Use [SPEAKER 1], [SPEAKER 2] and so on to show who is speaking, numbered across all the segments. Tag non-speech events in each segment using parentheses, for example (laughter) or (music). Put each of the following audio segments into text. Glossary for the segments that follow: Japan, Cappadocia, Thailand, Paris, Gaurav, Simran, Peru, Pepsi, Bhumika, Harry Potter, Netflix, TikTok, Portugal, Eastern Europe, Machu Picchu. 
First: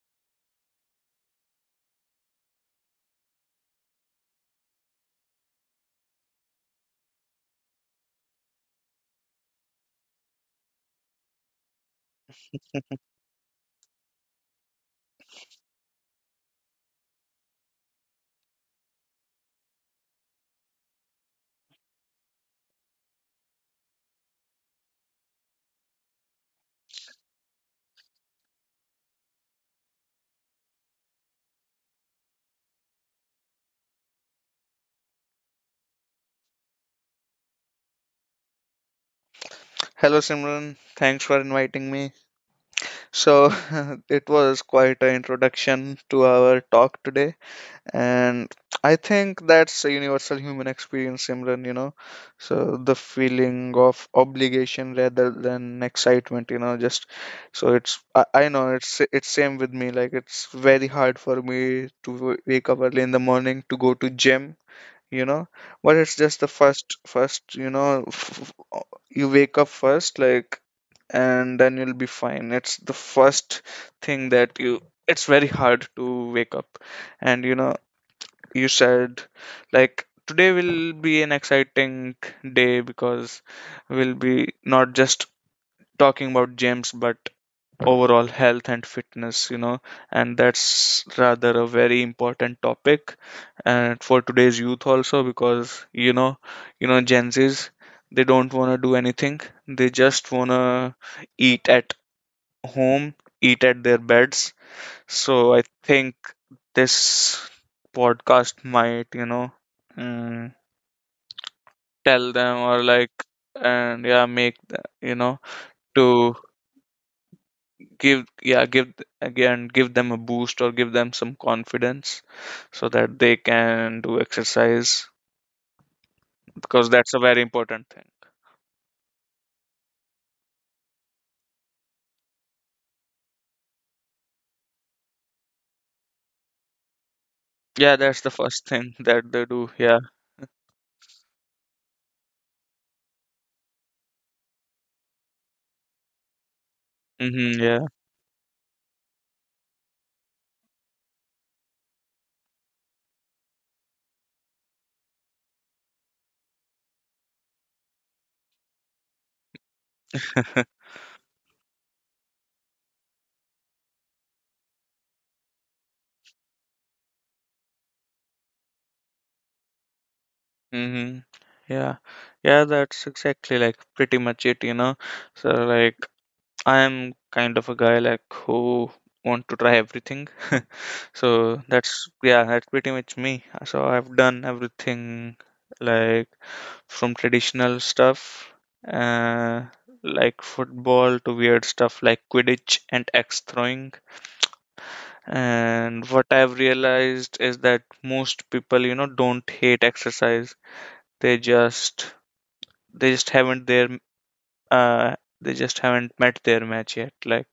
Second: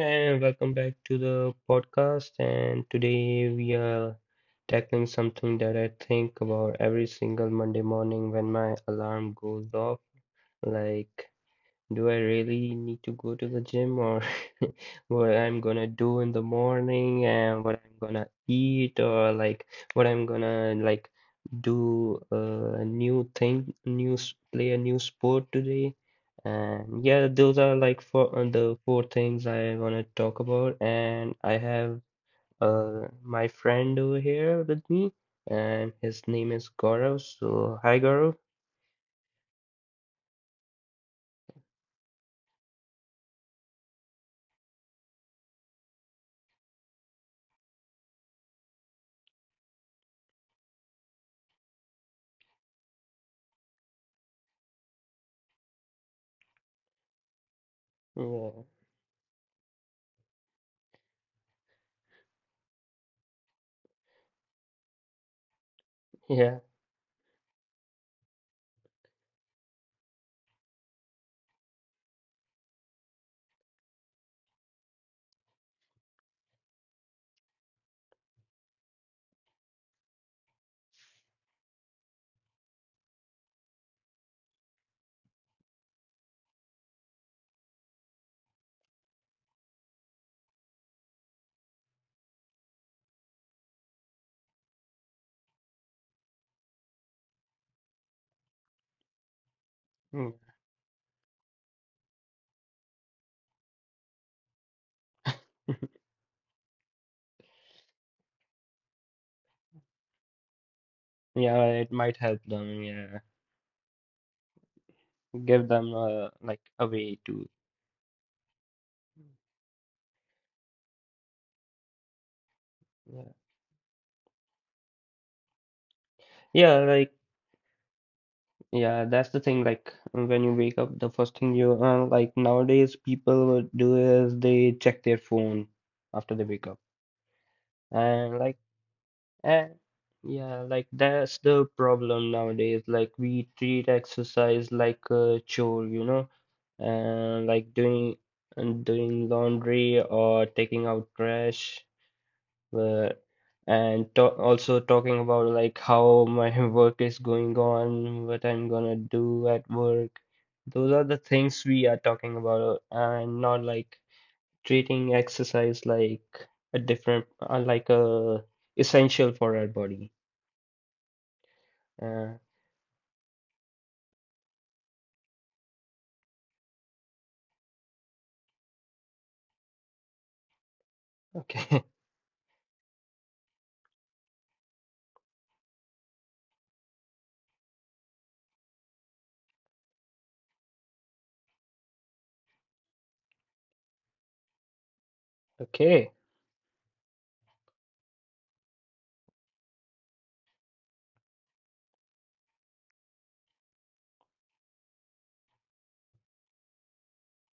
[SPEAKER 1] and welcome back to the podcast. And today we are tackling something that I think about every single Monday morning when my alarm goes off. Like, do I really need to go to the gym, or (laughs) what I'm gonna do in the morning and what I'm gonna eat, or like what I'm gonna like do a new thing, play a new sport today. And yeah, those are like four the four things I wanna talk about. And I have my friend over here with me, and his name is Gaurav. So hi, Gaurav.
[SPEAKER 2] Hello Simran, thanks for inviting me. So, (laughs) it was quite an introduction to our talk today, and I think that's a universal human experience, Simran, you know. So, the feeling of obligation rather than excitement, just so I
[SPEAKER 1] Yeah,
[SPEAKER 2] know it's same with me, like it's very hard for me to wake up early in the morning to go to gym, you know, but it's
[SPEAKER 1] (laughs)
[SPEAKER 2] just the
[SPEAKER 1] yeah.
[SPEAKER 2] first. You wake up first, like, and then you'll be fine. It's the first thing that you... it's very hard to wake up. And you said like today will be an exciting day because we'll be not just talking about James but overall health and fitness, and that's rather a very important topic and for today's youth also, because Gen Zs, they don't want to do anything. They
[SPEAKER 1] Hmm.
[SPEAKER 2] just want to eat at home, eat at their beds. So I think this podcast might, mm,
[SPEAKER 1] Yeah, it might
[SPEAKER 2] tell
[SPEAKER 1] help
[SPEAKER 2] them,
[SPEAKER 1] them.
[SPEAKER 2] or like,
[SPEAKER 1] Yeah,
[SPEAKER 2] and yeah, make the- you know
[SPEAKER 1] give them
[SPEAKER 2] to
[SPEAKER 1] like a way to.
[SPEAKER 2] give yeah, give them a boost, or give them some confidence, so that
[SPEAKER 1] Yeah.
[SPEAKER 2] they can do exercise,
[SPEAKER 1] Yeah,
[SPEAKER 2] because
[SPEAKER 1] like
[SPEAKER 2] that's a very important thing.
[SPEAKER 1] yeah, that's the thing. Like when you wake up, the first thing you like nowadays people would do is they check their phone after they wake up,
[SPEAKER 2] Yeah, that's the
[SPEAKER 1] and like
[SPEAKER 2] first thing (laughs) that they
[SPEAKER 1] eh,
[SPEAKER 2] do. Yeah.
[SPEAKER 1] yeah, like that's the problem nowadays. Like we treat exercise like a chore, you know, and
[SPEAKER 2] Mm-hmm,
[SPEAKER 1] like
[SPEAKER 2] yeah.
[SPEAKER 1] doing laundry or taking out trash. uh, and to also talking about like how my (laughs) work is going on, what I'm gonna do at work.
[SPEAKER 2] (laughs)
[SPEAKER 1] Those are the things we are talking about, and not like treating exercise like a different, like a essential for our body.
[SPEAKER 2] Mm-hmm. Yeah,
[SPEAKER 1] Uh,
[SPEAKER 2] yeah, that's exactly like pretty much it, so, like, I'm kind of a guy like who want to try everything. (laughs) So
[SPEAKER 1] okay,
[SPEAKER 2] that's... yeah, that's pretty much me. So I've done everything, like, from traditional stuff, uh, like football, to weird stuff like Quidditch and axe throwing.
[SPEAKER 1] (laughs)
[SPEAKER 2] And
[SPEAKER 1] okay,
[SPEAKER 2] what I've realized is that most people, you know, don't hate exercise. They just they just haven't their uh they just haven't met their match yet. Like,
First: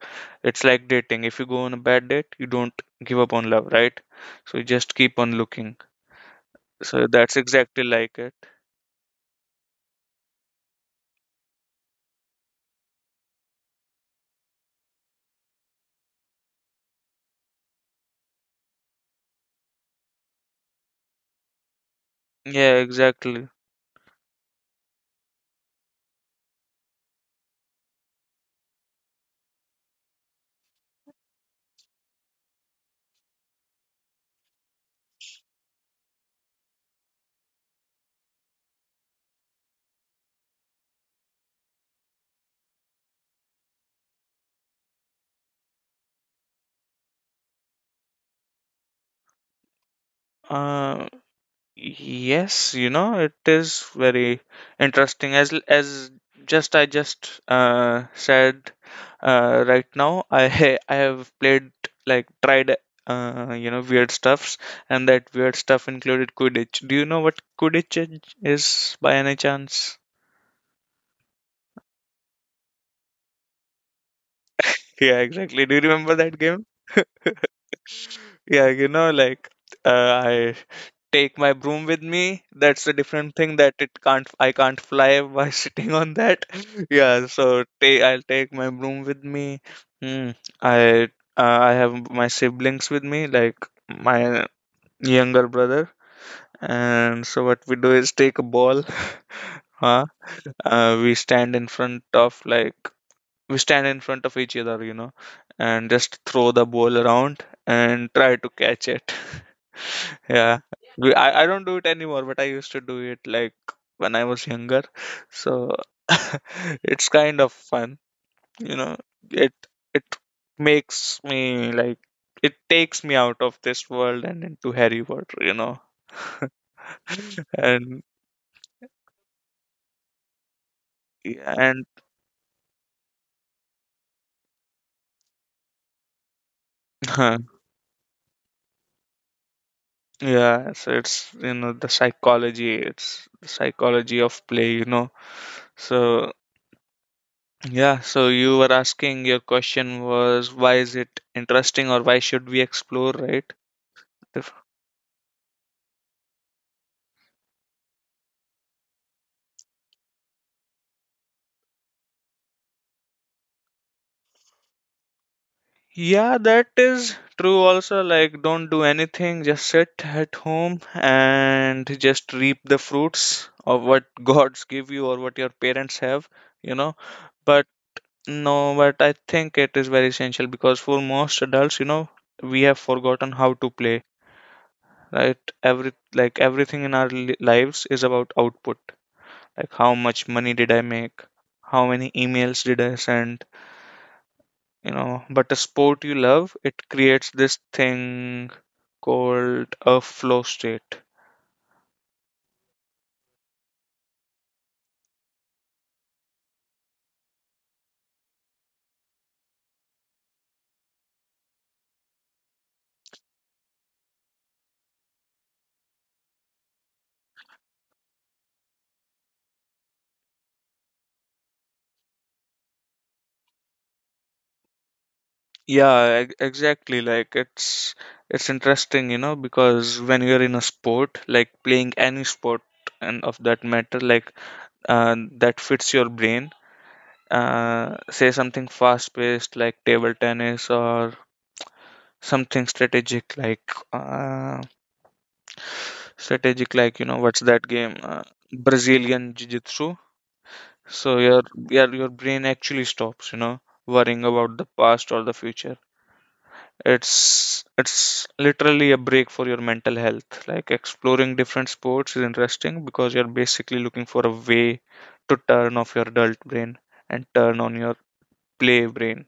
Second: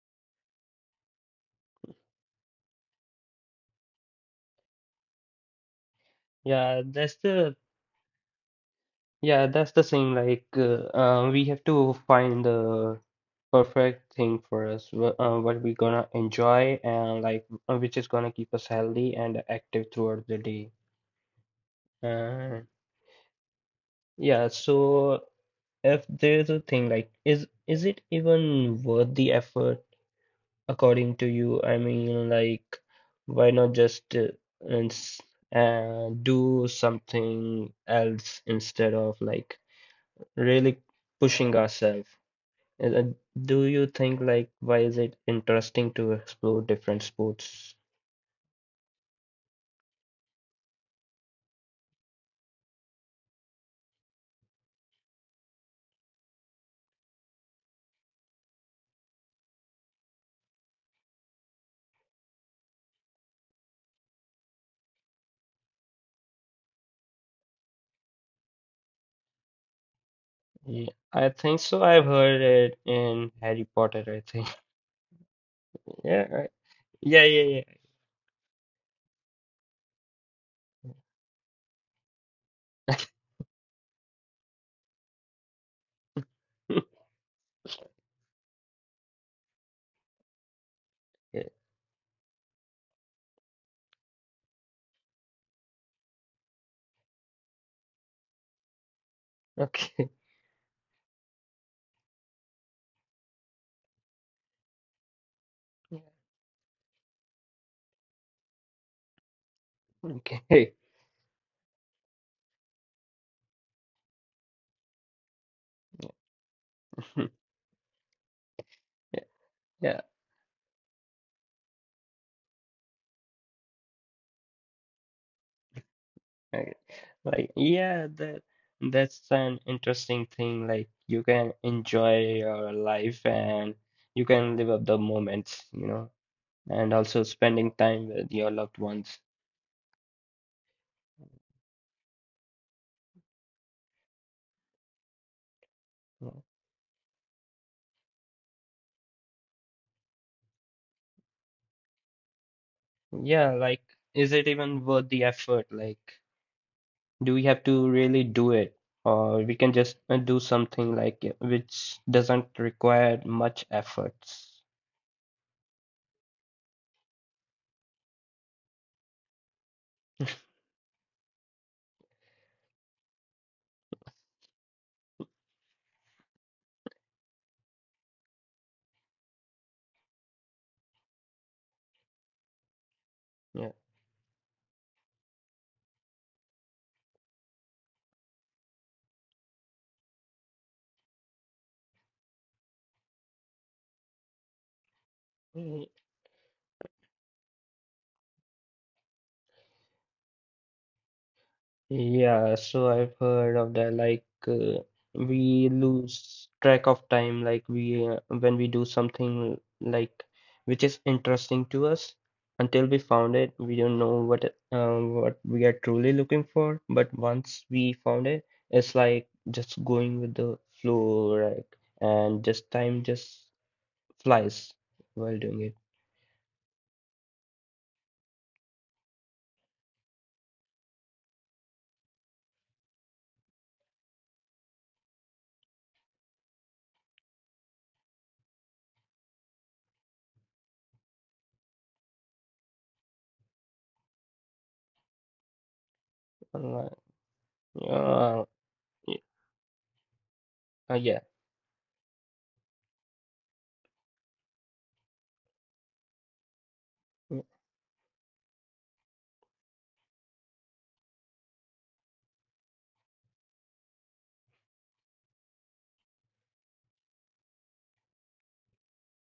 [SPEAKER 2] it's like dating. If you go on a bad date, you don't give up on love, right? So you just keep on looking.
[SPEAKER 1] yeah,
[SPEAKER 2] So
[SPEAKER 1] that's
[SPEAKER 2] that's
[SPEAKER 1] the
[SPEAKER 2] exactly like it.
[SPEAKER 1] Yeah, that's the same. Like, we have to find the perfect thing for us, what we're gonna enjoy, and like, which is gonna keep us healthy and active throughout the day. Uh,
[SPEAKER 2] Yeah, exactly.
[SPEAKER 1] yeah, so if there's a thing like, is it even worth the effort according to you? I mean, like, why not just and s- do something else instead of like really pushing ourselves? Uh, uh, Do you think like why is it interesting to explore different sports?
[SPEAKER 2] Uh, yes, you know, it is very interesting. As l- as just I just said, right now I (laughs) I have played, like, tried weird stuffs, and that weird stuff included Quidditch. Do you know what Quidditch is by any chance?
[SPEAKER 1] Yeah, I think so. I've heard it in Harry Potter, I think. (laughs)
[SPEAKER 2] (laughs) Yeah, exactly. Do you remember
[SPEAKER 1] Yeah,
[SPEAKER 2] that game? (laughs)
[SPEAKER 1] yeah, yeah,
[SPEAKER 2] Yeah, you know, like, I take my broom with me. That's a different thing, that it can't I can't fly by (laughs) sitting on that.
[SPEAKER 1] yeah.
[SPEAKER 2] (laughs) Yeah, so I'll take my broom with me. Hmm. I
[SPEAKER 1] (laughs) Yeah,
[SPEAKER 2] I have my siblings with me, like my younger brother. And so what we do is take a ball. (laughs) Huh?
[SPEAKER 1] okay.
[SPEAKER 2] Uh, we stand in front of like we stand in front of each other, you know, and
[SPEAKER 1] Yeah.
[SPEAKER 2] just throw the ball around and try to catch it. (laughs) Yeah.
[SPEAKER 1] Okay.
[SPEAKER 2] I don't do it anymore, but I used to do it, like, when I was younger. So (laughs) it's kind
[SPEAKER 1] (laughs)
[SPEAKER 2] of fun, you know.
[SPEAKER 1] Yeah,
[SPEAKER 2] It
[SPEAKER 1] yeah.
[SPEAKER 2] it makes me like it takes me out of this world and into Harry Potter, you know. (laughs)
[SPEAKER 1] Okay. Like,
[SPEAKER 2] And
[SPEAKER 1] yeah, that's an interesting thing. Like, you can
[SPEAKER 2] and
[SPEAKER 1] enjoy your life and you can live up the moments, you know, and also
[SPEAKER 2] huh,
[SPEAKER 1] spending time with your loved ones.
[SPEAKER 2] yeah, so it's, the psychology, it's the psychology of play. So, yeah, so you were asking... your question was, why is it interesting, or why should we explore, right?
[SPEAKER 1] Yeah, like, is it
[SPEAKER 2] If-
[SPEAKER 1] even worth the effort? Like, do we have to really do it? Or we can just do something like it, which doesn't require much efforts.
[SPEAKER 2] Yeah, that is true also. Like, don't do anything, just sit at home and just reap the fruits of what (laughs) gods give you or what your parents have, you know. But no, but I think it is very essential because for most adults, you know, we have forgotten how to
[SPEAKER 1] Yeah.
[SPEAKER 2] play, right? Everything in our lives is about output, like, how much money did I make, how many emails did I send. But a sport you love, it creates this thing called a flow state.
[SPEAKER 1] Yeah, so I've heard of that. Like, we lose track of time, like, we when we do something like which is interesting to us, until we found it, we don't know what we are truly looking for. But once we found it, it's like just going with the flow, right? And just time just flies while doing it.
[SPEAKER 2] Yeah, exactly. Like, it's interesting, because when you're in a sport, like playing any sport, and of that matter, like, that fits your brain. Say something fast-paced like table tennis, or something strategic like, uh, strategic,
[SPEAKER 1] Uh,
[SPEAKER 2] like, you know, what's that game,
[SPEAKER 1] yeah,
[SPEAKER 2] brazilian jiu-jitsu. So
[SPEAKER 1] yeah,
[SPEAKER 2] your your brain actually stops, worrying about the past or the future. It's it's literally a break for your mental health. Like, exploring different sports is interesting because you're basically looking for a way to turn off your adult brain and turn on your play brain.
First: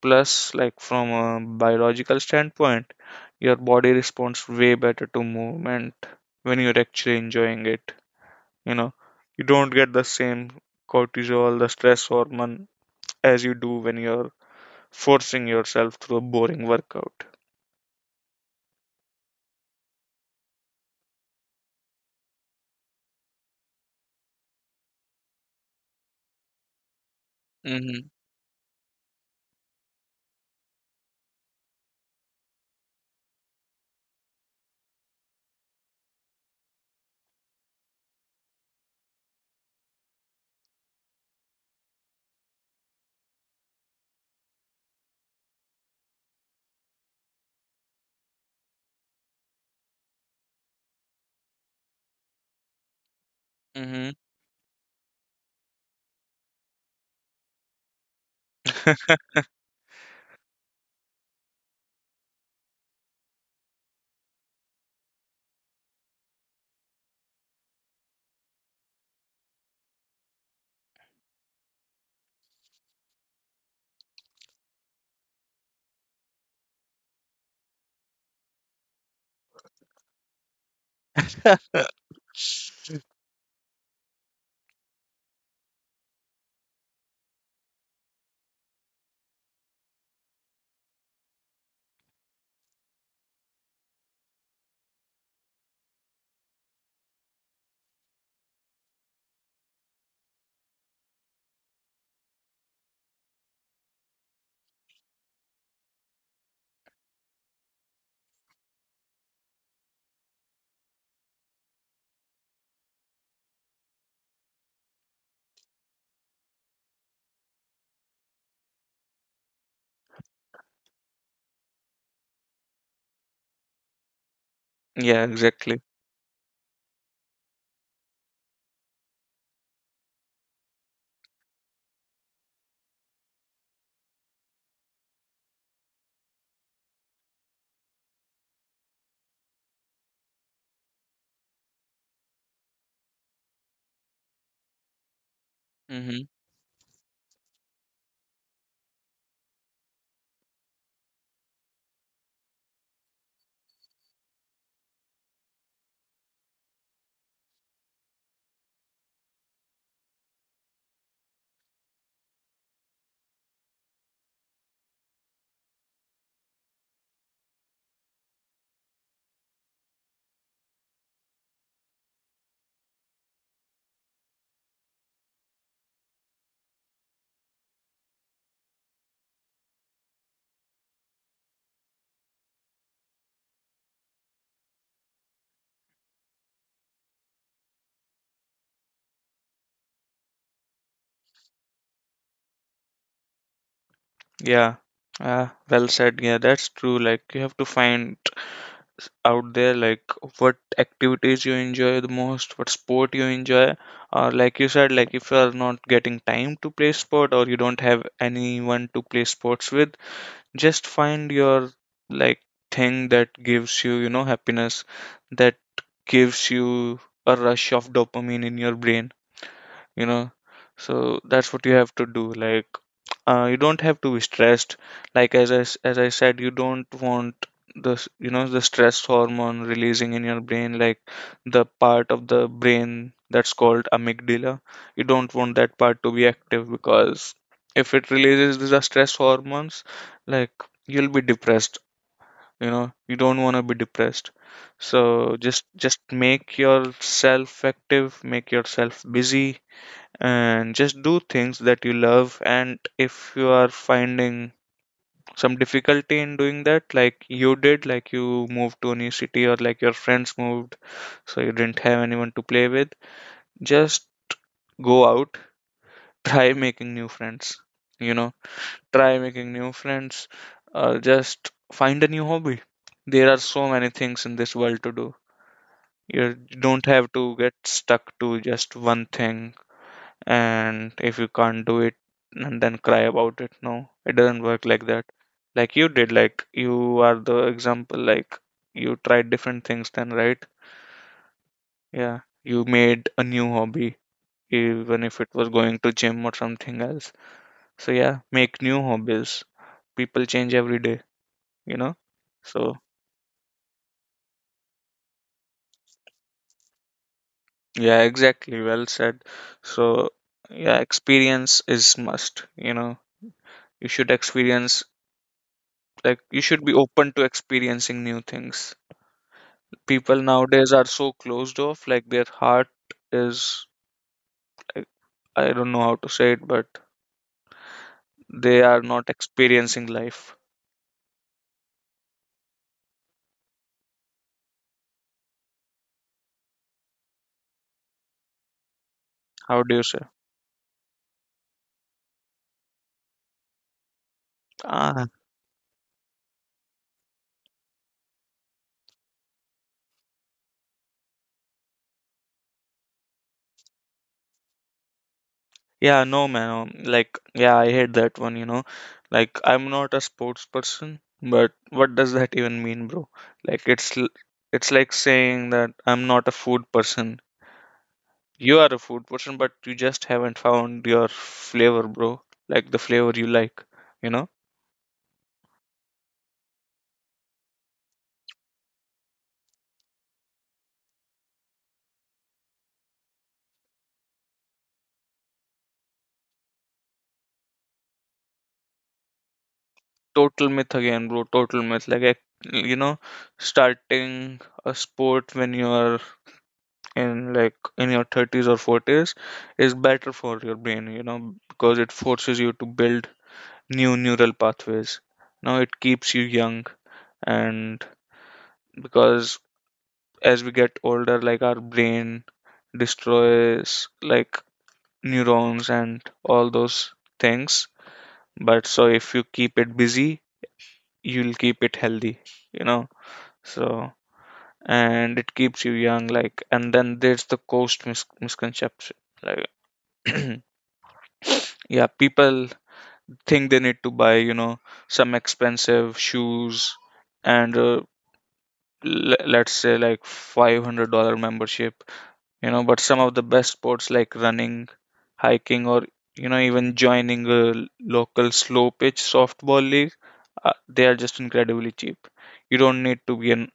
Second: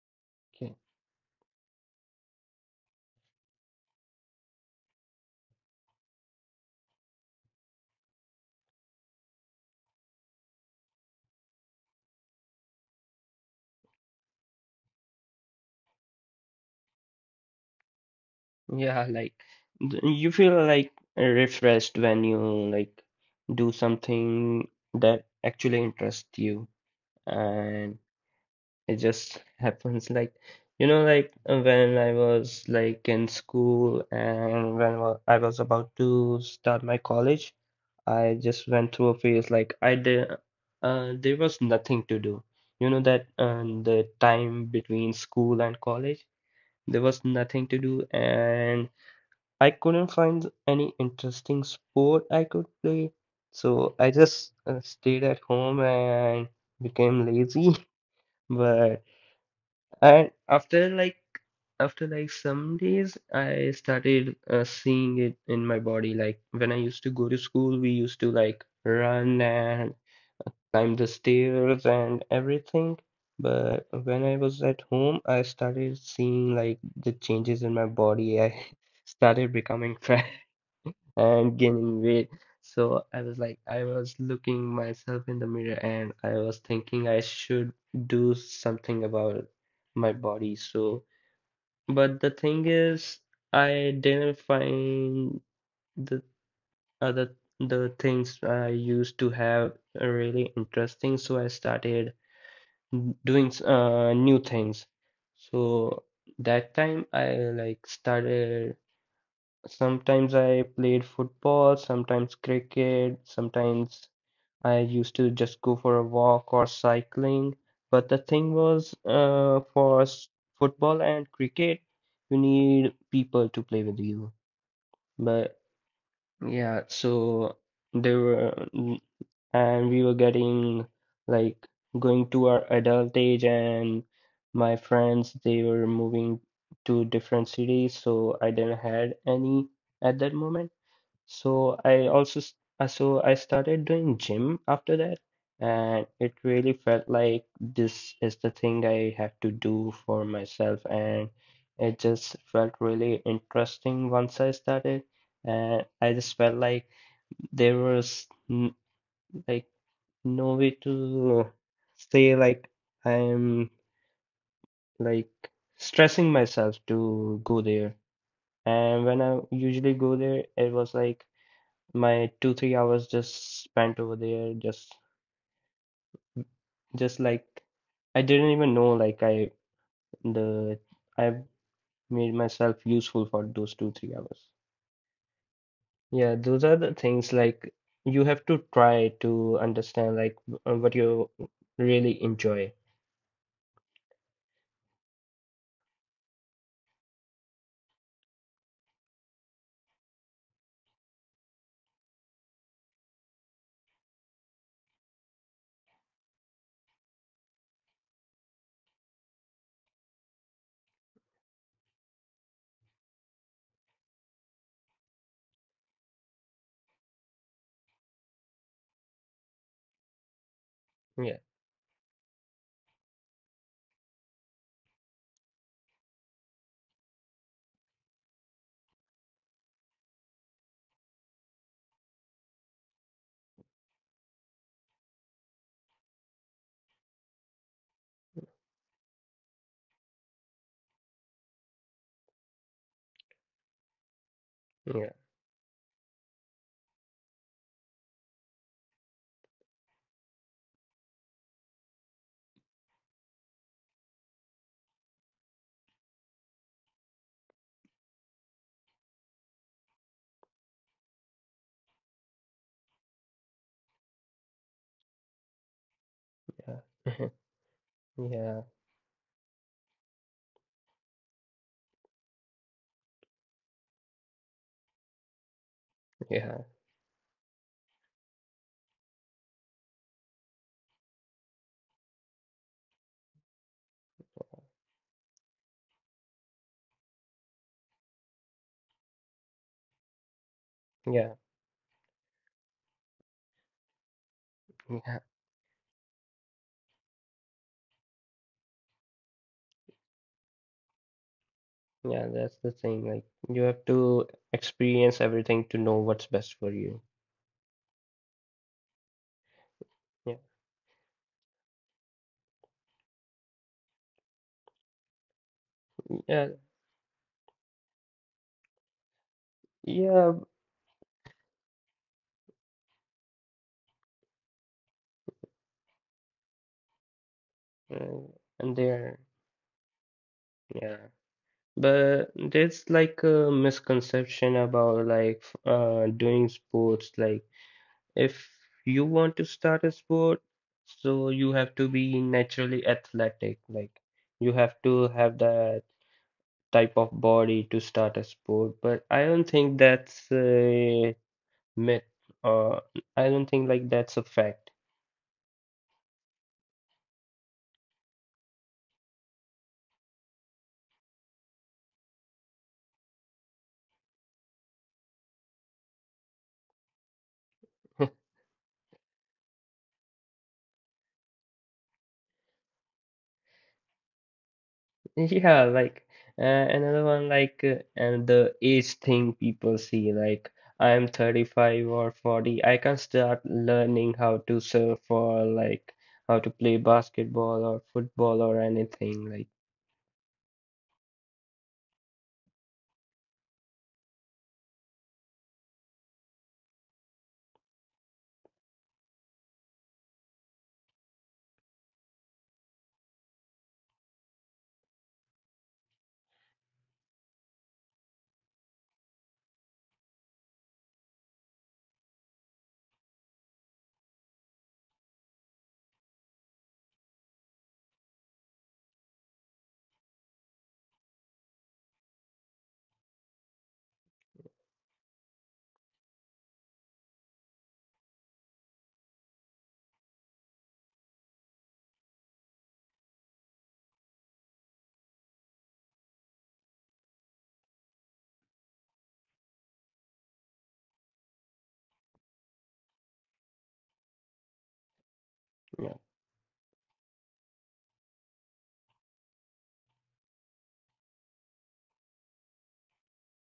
[SPEAKER 2] Plus,
[SPEAKER 1] okay.
[SPEAKER 2] like, from a biological standpoint, your body responds way better to movement when you're actually enjoying it. You know, you don't get the same cortisol, the stress hormone, as you do when you're forcing yourself through a boring workout.
[SPEAKER 1] Yeah, like you feel like refreshed when you like do something that actually interests you, and
[SPEAKER 2] Mm-hmm.
[SPEAKER 1] it just (laughs) happens. Like you know, like when I was like in school and when I was about to start my college, I just went through a phase like I did. There was nothing to do. You know that the time between school and college, there was nothing to do, and I couldn't find any interesting sport I could play, so
[SPEAKER 2] Mm-hmm.
[SPEAKER 1] I just stayed at home and became lazy. (laughs) But
[SPEAKER 2] (laughs)
[SPEAKER 1] and after like some days, I started seeing it in my body. Like when I used to go to school, we used to like run and climb the stairs and everything. But when I was at home, I started seeing like the changes in my body. I (laughs) started becoming fat and gaining weight. So I was like, I was looking myself in the mirror and I was thinking I should do something about my body. So, but the thing is, I didn't find the other the things I used to have really interesting. So I started doing new things. So that time I like started Sometimes I played football, sometimes cricket, sometimes I used to just go for a walk or cycling. But the thing was, football and cricket, you need people to play with you.
[SPEAKER 2] Yeah,
[SPEAKER 1] But
[SPEAKER 2] exactly.
[SPEAKER 1] yeah, so there were, and we were getting like going to our adult age, and my friends, they were moving to different cities, so I didn't had any at that moment. So I also so I started doing gym after that, and
[SPEAKER 2] Mm-hmm.
[SPEAKER 1] it really felt like this is the thing I have to do for myself, and it just felt really interesting once I started, and I just felt like there was n like no way to say like I'm like stressing myself to go there. And when I usually go there, it was like my two, 3 hours just spent over there, just like I didn't even know like the I made myself useful for those two, 3 hours. Yeah, those are the things like you have to try to understand like what you really enjoy.
[SPEAKER 2] Yeah. Ah. Well said. Yeah, that's true. Like, you have to find out there, like, what activities you enjoy the most, what sport you enjoy, or like you said, like, if you are not getting time to play sport, or you don't have anyone to play sports with, just find your, like, thing that gives you you know happiness, that gives you a rush of dopamine in your brain you know so
[SPEAKER 1] Yeah,
[SPEAKER 2] that's what you have to do. Like, you don't have to be stressed. Like, as as I said, you don't want the stress hormone releasing in your brain, like, the part of the brain that's called amygdala. You don't want that part to be active, because if it releases the stress hormones, like, you'll be depressed. You don't want to be depressed.
[SPEAKER 1] yeah,
[SPEAKER 2] So, just make yourself active, make yourself busy, and just do things that you love. And if you are finding some difficulty in doing that, like you did, like you moved to a new city, or like your friends moved, so you didn't have anyone to play with, just go out, (laughs) try making new
[SPEAKER 1] yeah,
[SPEAKER 2] friends, you
[SPEAKER 1] (laughs)
[SPEAKER 2] know
[SPEAKER 1] yeah,
[SPEAKER 2] try making new friends. Just find a new hobby. There are so many things in this world to do. You
[SPEAKER 1] yeah,
[SPEAKER 2] don't have to get stuck to just one thing, and if you can't do it and then cry about it, no, it doesn't work like that. Like you did, like, you are the example. Like, you tried different things, then, right?
[SPEAKER 1] yeah,
[SPEAKER 2] Yeah, you made a new hobby, even
[SPEAKER 1] yeah,
[SPEAKER 2] if it was going to gym or something else. So yeah, make new hobbies. People change every day you know
[SPEAKER 1] yeah. That's the
[SPEAKER 2] so
[SPEAKER 1] thing. Like you have to experience everything to know what's best for you.
[SPEAKER 2] yeah, exactly, well said. So
[SPEAKER 1] Yeah,
[SPEAKER 2] yeah, experience is must. You should experience, like, you
[SPEAKER 1] yeah,
[SPEAKER 2] should be open to experiencing new things. People
[SPEAKER 1] yeah.
[SPEAKER 2] nowadays are so closed off, like, their heart is, i I don't know how to say it, but
[SPEAKER 1] uh,
[SPEAKER 2] they
[SPEAKER 1] And
[SPEAKER 2] are not
[SPEAKER 1] there.
[SPEAKER 2] experiencing life.
[SPEAKER 1] Yeah, but there's like a misconception about like doing sports. Like if you want to
[SPEAKER 2] How do you
[SPEAKER 1] start a
[SPEAKER 2] say...
[SPEAKER 1] sport, so you have to be naturally athletic. Like you have
[SPEAKER 2] ah,
[SPEAKER 1] to have that type of body to start a sport. But I don't think that's a myth, or I don't think like that's a fact.
[SPEAKER 2] yeah, no man, like, yeah, I hate that one. Like, I'm not a sports person, but what does that even mean, bro? Like, it's like saying that I'm not a food person. You are a food person, but you just haven't found your flavor, bro. Like the flavor you like you know
[SPEAKER 1] Yeah, like another one like and the age thing people see like I'm 35 or 40, I can start learning how to surf or like how to play basketball or football or anything like
[SPEAKER 2] Total myth again, bro. Total myth. Like, starting a sport when you're in your 30s or 40s is better for your brain, you know, because it forces you to build new neural pathways. Now it keeps you young, and because as we get older, like, our brain destroys like neurons and all those things. But so if you keep it busy, you'll keep it healthy, you know. So. And it keeps you young, like. And then there's the cost misconception. Like, (clears throat) yeah, people think they need to buy you know some expensive shoes, and let's say, like, $500 membership, but some of the best sports like running, hiking, or,
[SPEAKER 1] yeah,
[SPEAKER 2] even joining a local slow pitch softball league, they are just incredibly cheap. You don't need to be an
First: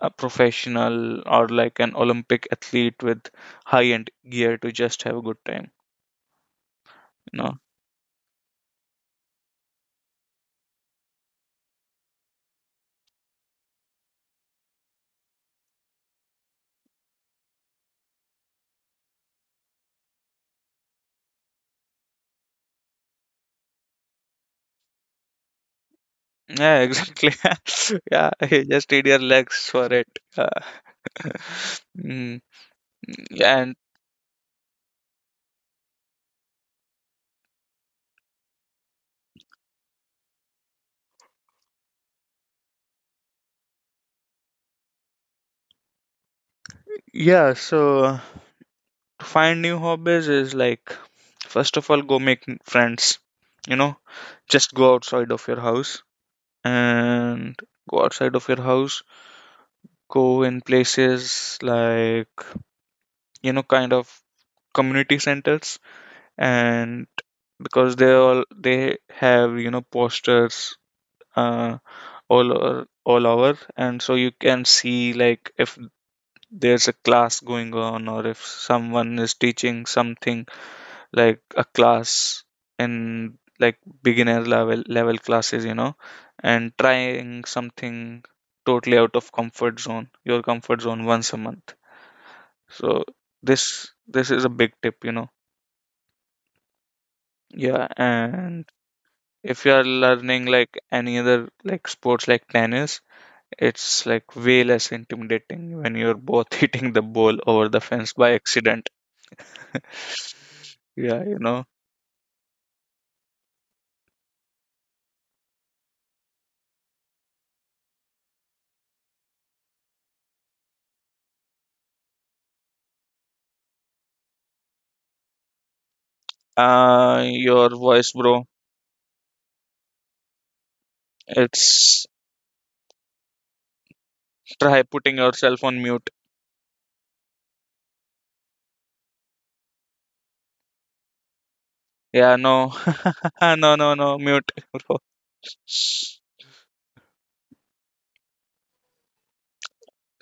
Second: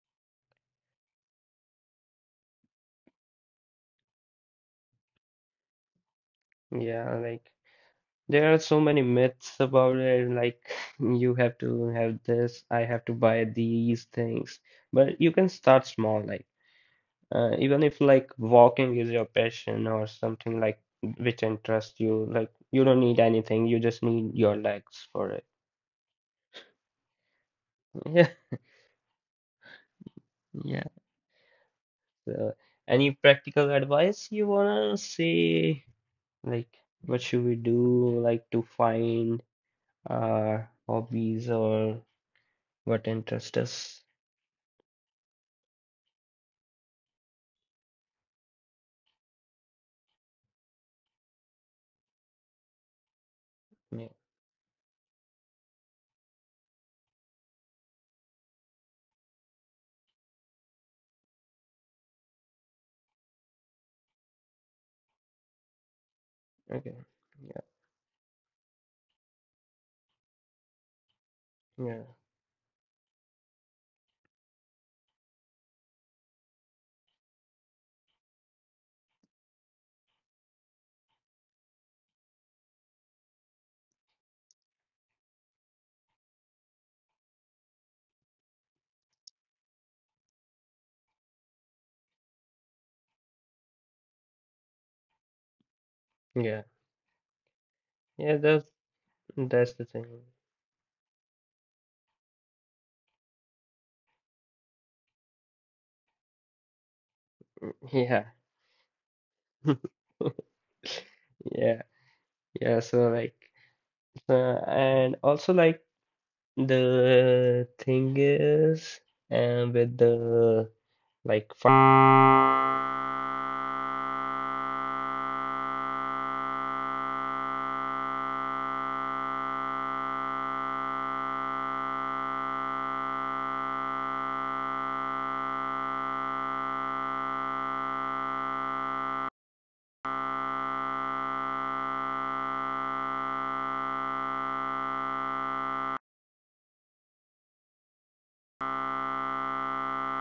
[SPEAKER 2] a professional, or like an Olympic athlete with high-end gear, to just have a good time,
[SPEAKER 1] yeah,
[SPEAKER 2] you
[SPEAKER 1] like
[SPEAKER 2] know.
[SPEAKER 1] there are so many myths about it, like (laughs) you have to have this, I have to buy these things, but you can start small, like even if like walking is your passion or something like which interests you, like you don't need anything, you just need your legs for it.
[SPEAKER 2] Yeah, exactly. (laughs) Yeah,
[SPEAKER 1] (laughs)
[SPEAKER 2] you just need your legs for it.
[SPEAKER 1] Yeah,
[SPEAKER 2] (laughs)
[SPEAKER 1] yeah.
[SPEAKER 2] Mm,
[SPEAKER 1] So, any practical
[SPEAKER 2] and
[SPEAKER 1] advice you wanna say? Like, what should we do? Like to find our hobbies or what interests us?
[SPEAKER 2] yeah, so to find new hobbies is, like, first of all, go make friends. You know,
[SPEAKER 1] Yeah.
[SPEAKER 2] just go outside of your house, and go outside of your house. Go in places like, you know, kind of community centers
[SPEAKER 1] Okay.
[SPEAKER 2] and
[SPEAKER 1] Yeah.
[SPEAKER 2] because they have posters, uh,
[SPEAKER 1] Yeah.
[SPEAKER 2] all over, and so you can see like if there's a class going on or if someone is teaching something like a class, in like beginner level classes, you know, and trying something totally out of comfort zone your comfort zone once a month. So this is a big tip, you know.
[SPEAKER 1] Yeah.
[SPEAKER 2] Yeah.
[SPEAKER 1] Yeah.
[SPEAKER 2] And
[SPEAKER 1] That's
[SPEAKER 2] if you
[SPEAKER 1] that's
[SPEAKER 2] are
[SPEAKER 1] the thing.
[SPEAKER 2] learning like any other like sports like tennis, it's like way less intimidating when you're both (laughs) hitting the ball over the fence
[SPEAKER 1] Yeah.
[SPEAKER 2] by accident.
[SPEAKER 1] (laughs)
[SPEAKER 2] (laughs) Yeah, you know.
[SPEAKER 1] Yeah. Yeah. So like. And also like the thing is with the like fi-
[SPEAKER 2] Your voice, bro. It's Try putting yourself on mute. Yeah, no, (laughs) no, no, no, mute, bro.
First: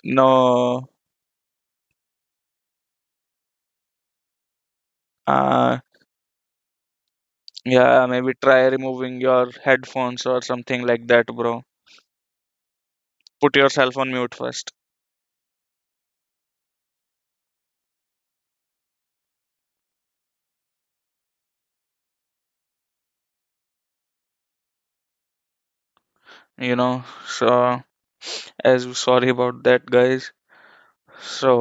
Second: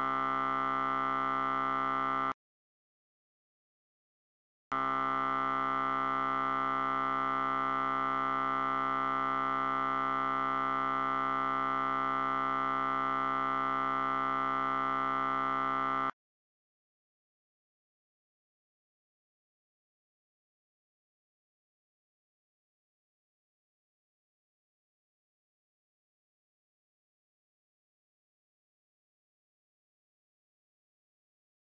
[SPEAKER 2] No. Uh, yeah, maybe try removing your headphones or something like that, bro. Put yourself on mute first. So. As Sorry about that, guys. So,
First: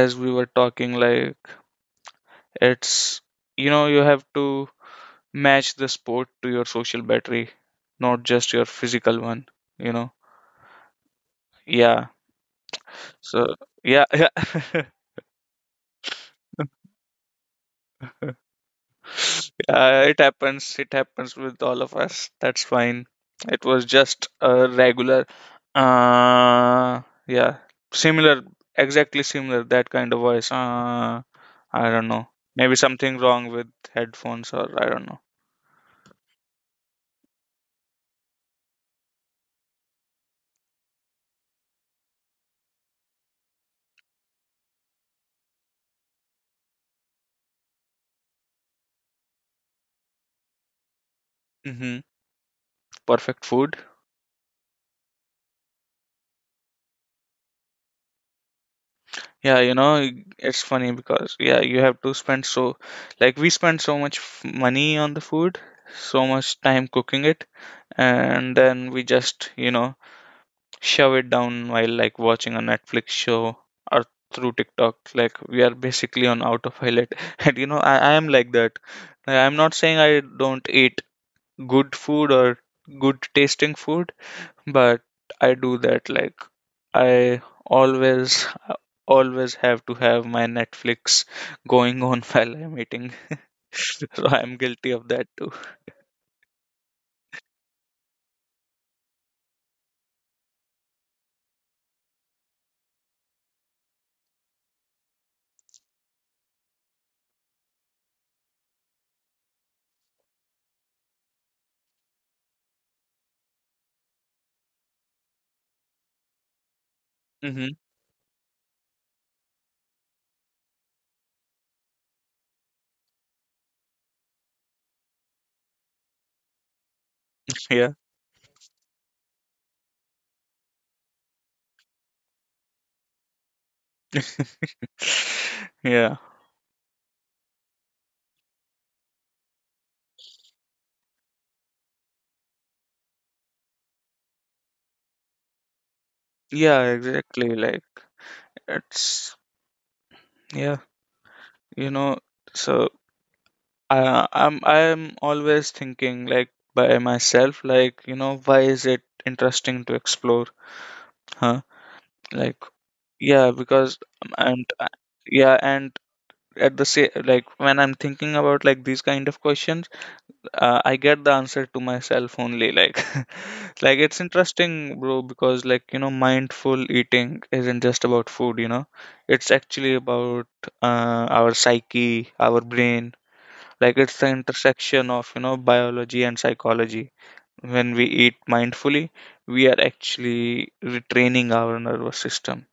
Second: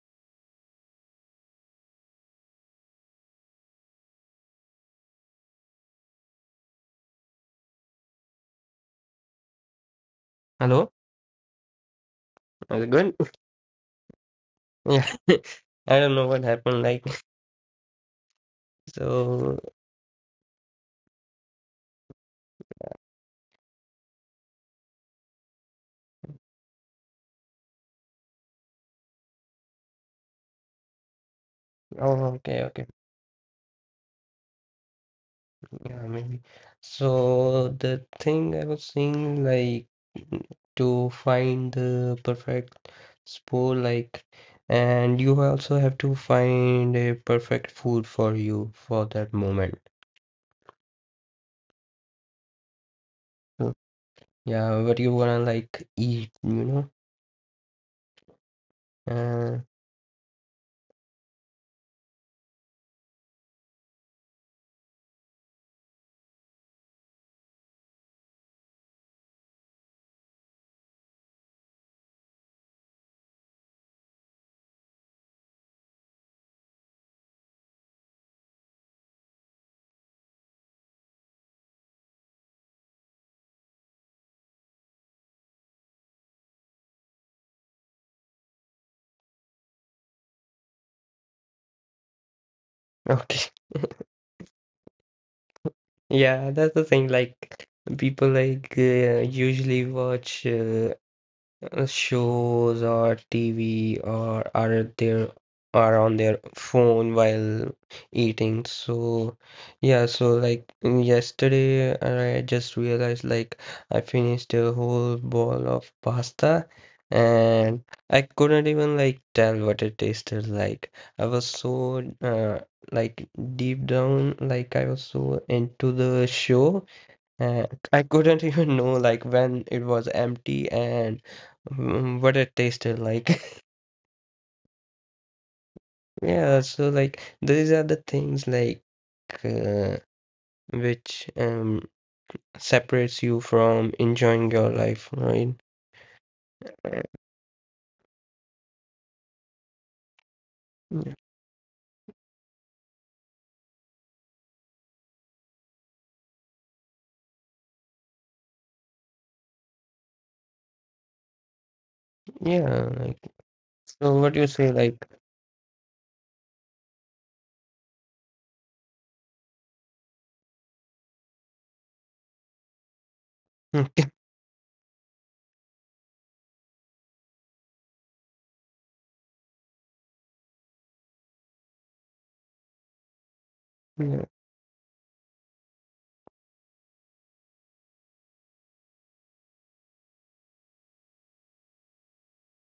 [SPEAKER 2] as we were talking, like, it's you have to match the sport to your social battery, not just your physical one you know
[SPEAKER 1] hello,
[SPEAKER 2] yeah.
[SPEAKER 1] is it good?
[SPEAKER 2] So yeah, (laughs) yeah.
[SPEAKER 1] (laughs) Yeah. (laughs) I don't know what happened, like. (laughs) So,
[SPEAKER 2] It happens. It happens with all of us. That's fine. It was just a regular, uh, yeah, similar, exactly similar, that kind of voice. I don't know.
[SPEAKER 1] oh, okay,
[SPEAKER 2] Maybe
[SPEAKER 1] okay,
[SPEAKER 2] something wrong with headphones, or I don't know.
[SPEAKER 1] yeah, maybe. So the thing I was saying, like, to find the perfect sport, like, and you also have to find a perfect food for you for that moment.
[SPEAKER 2] Mm-hmm. Perfect food.
[SPEAKER 1] Yeah, but you wanna like eat, you know? Uh,
[SPEAKER 2] Yeah, it's funny because, yeah, you have to spend so, like, we spend so much money on the food, so much time cooking it, and then we just, shove it down while like watching a Netflix show or through TikTok. Like we are basically on autopilot. (laughs) And, I am like that. Like, I'm not saying I don't eat good food or good tasting food, but I do that. Like I always have to have my Netflix going on (laughs) while I'm eating. (laughs)
[SPEAKER 1] okay. (laughs)
[SPEAKER 2] So I'm guilty of that too.
[SPEAKER 1] Yeah, that's the thing. Like people like usually watch shows or TV, or are on their phone while eating. So yeah, so like yesterday I just realized like I finished a whole bowl of pasta
[SPEAKER 2] Hmm.
[SPEAKER 1] and I couldn't even like tell what it tasted like. I was so like deep down, like I was so into the show, and
[SPEAKER 2] Yeah.
[SPEAKER 1] I couldn't (laughs) even know like when it was empty and what it tasted like. (laughs)
[SPEAKER 2] (laughs) Yeah.
[SPEAKER 1] Yeah, so like these are the things like uh, which separates you from enjoying your life, right?
[SPEAKER 2] Yeah,
[SPEAKER 1] Uh,
[SPEAKER 2] exactly. Like it's yeah,
[SPEAKER 1] mm,
[SPEAKER 2] you know, so I'm always thinking like by myself, like, you know, why is it interesting to explore? Huh? Like,
[SPEAKER 1] Yeah, like
[SPEAKER 2] yeah, because
[SPEAKER 1] so what do you
[SPEAKER 2] and
[SPEAKER 1] say like
[SPEAKER 2] yeah, and at the same, like, when I'm thinking about like these kind of questions, I get the answer to myself only. Like, (laughs)
[SPEAKER 1] (laughs)
[SPEAKER 2] like
[SPEAKER 1] mm,
[SPEAKER 2] it's interesting, bro, because, like, mindful eating isn't just about food. You know, it's actually about our psyche, our brain, like it's the
[SPEAKER 1] yeah,
[SPEAKER 2] intersection of, biology and psychology. When we eat mindfully, we are actually retraining our nervous system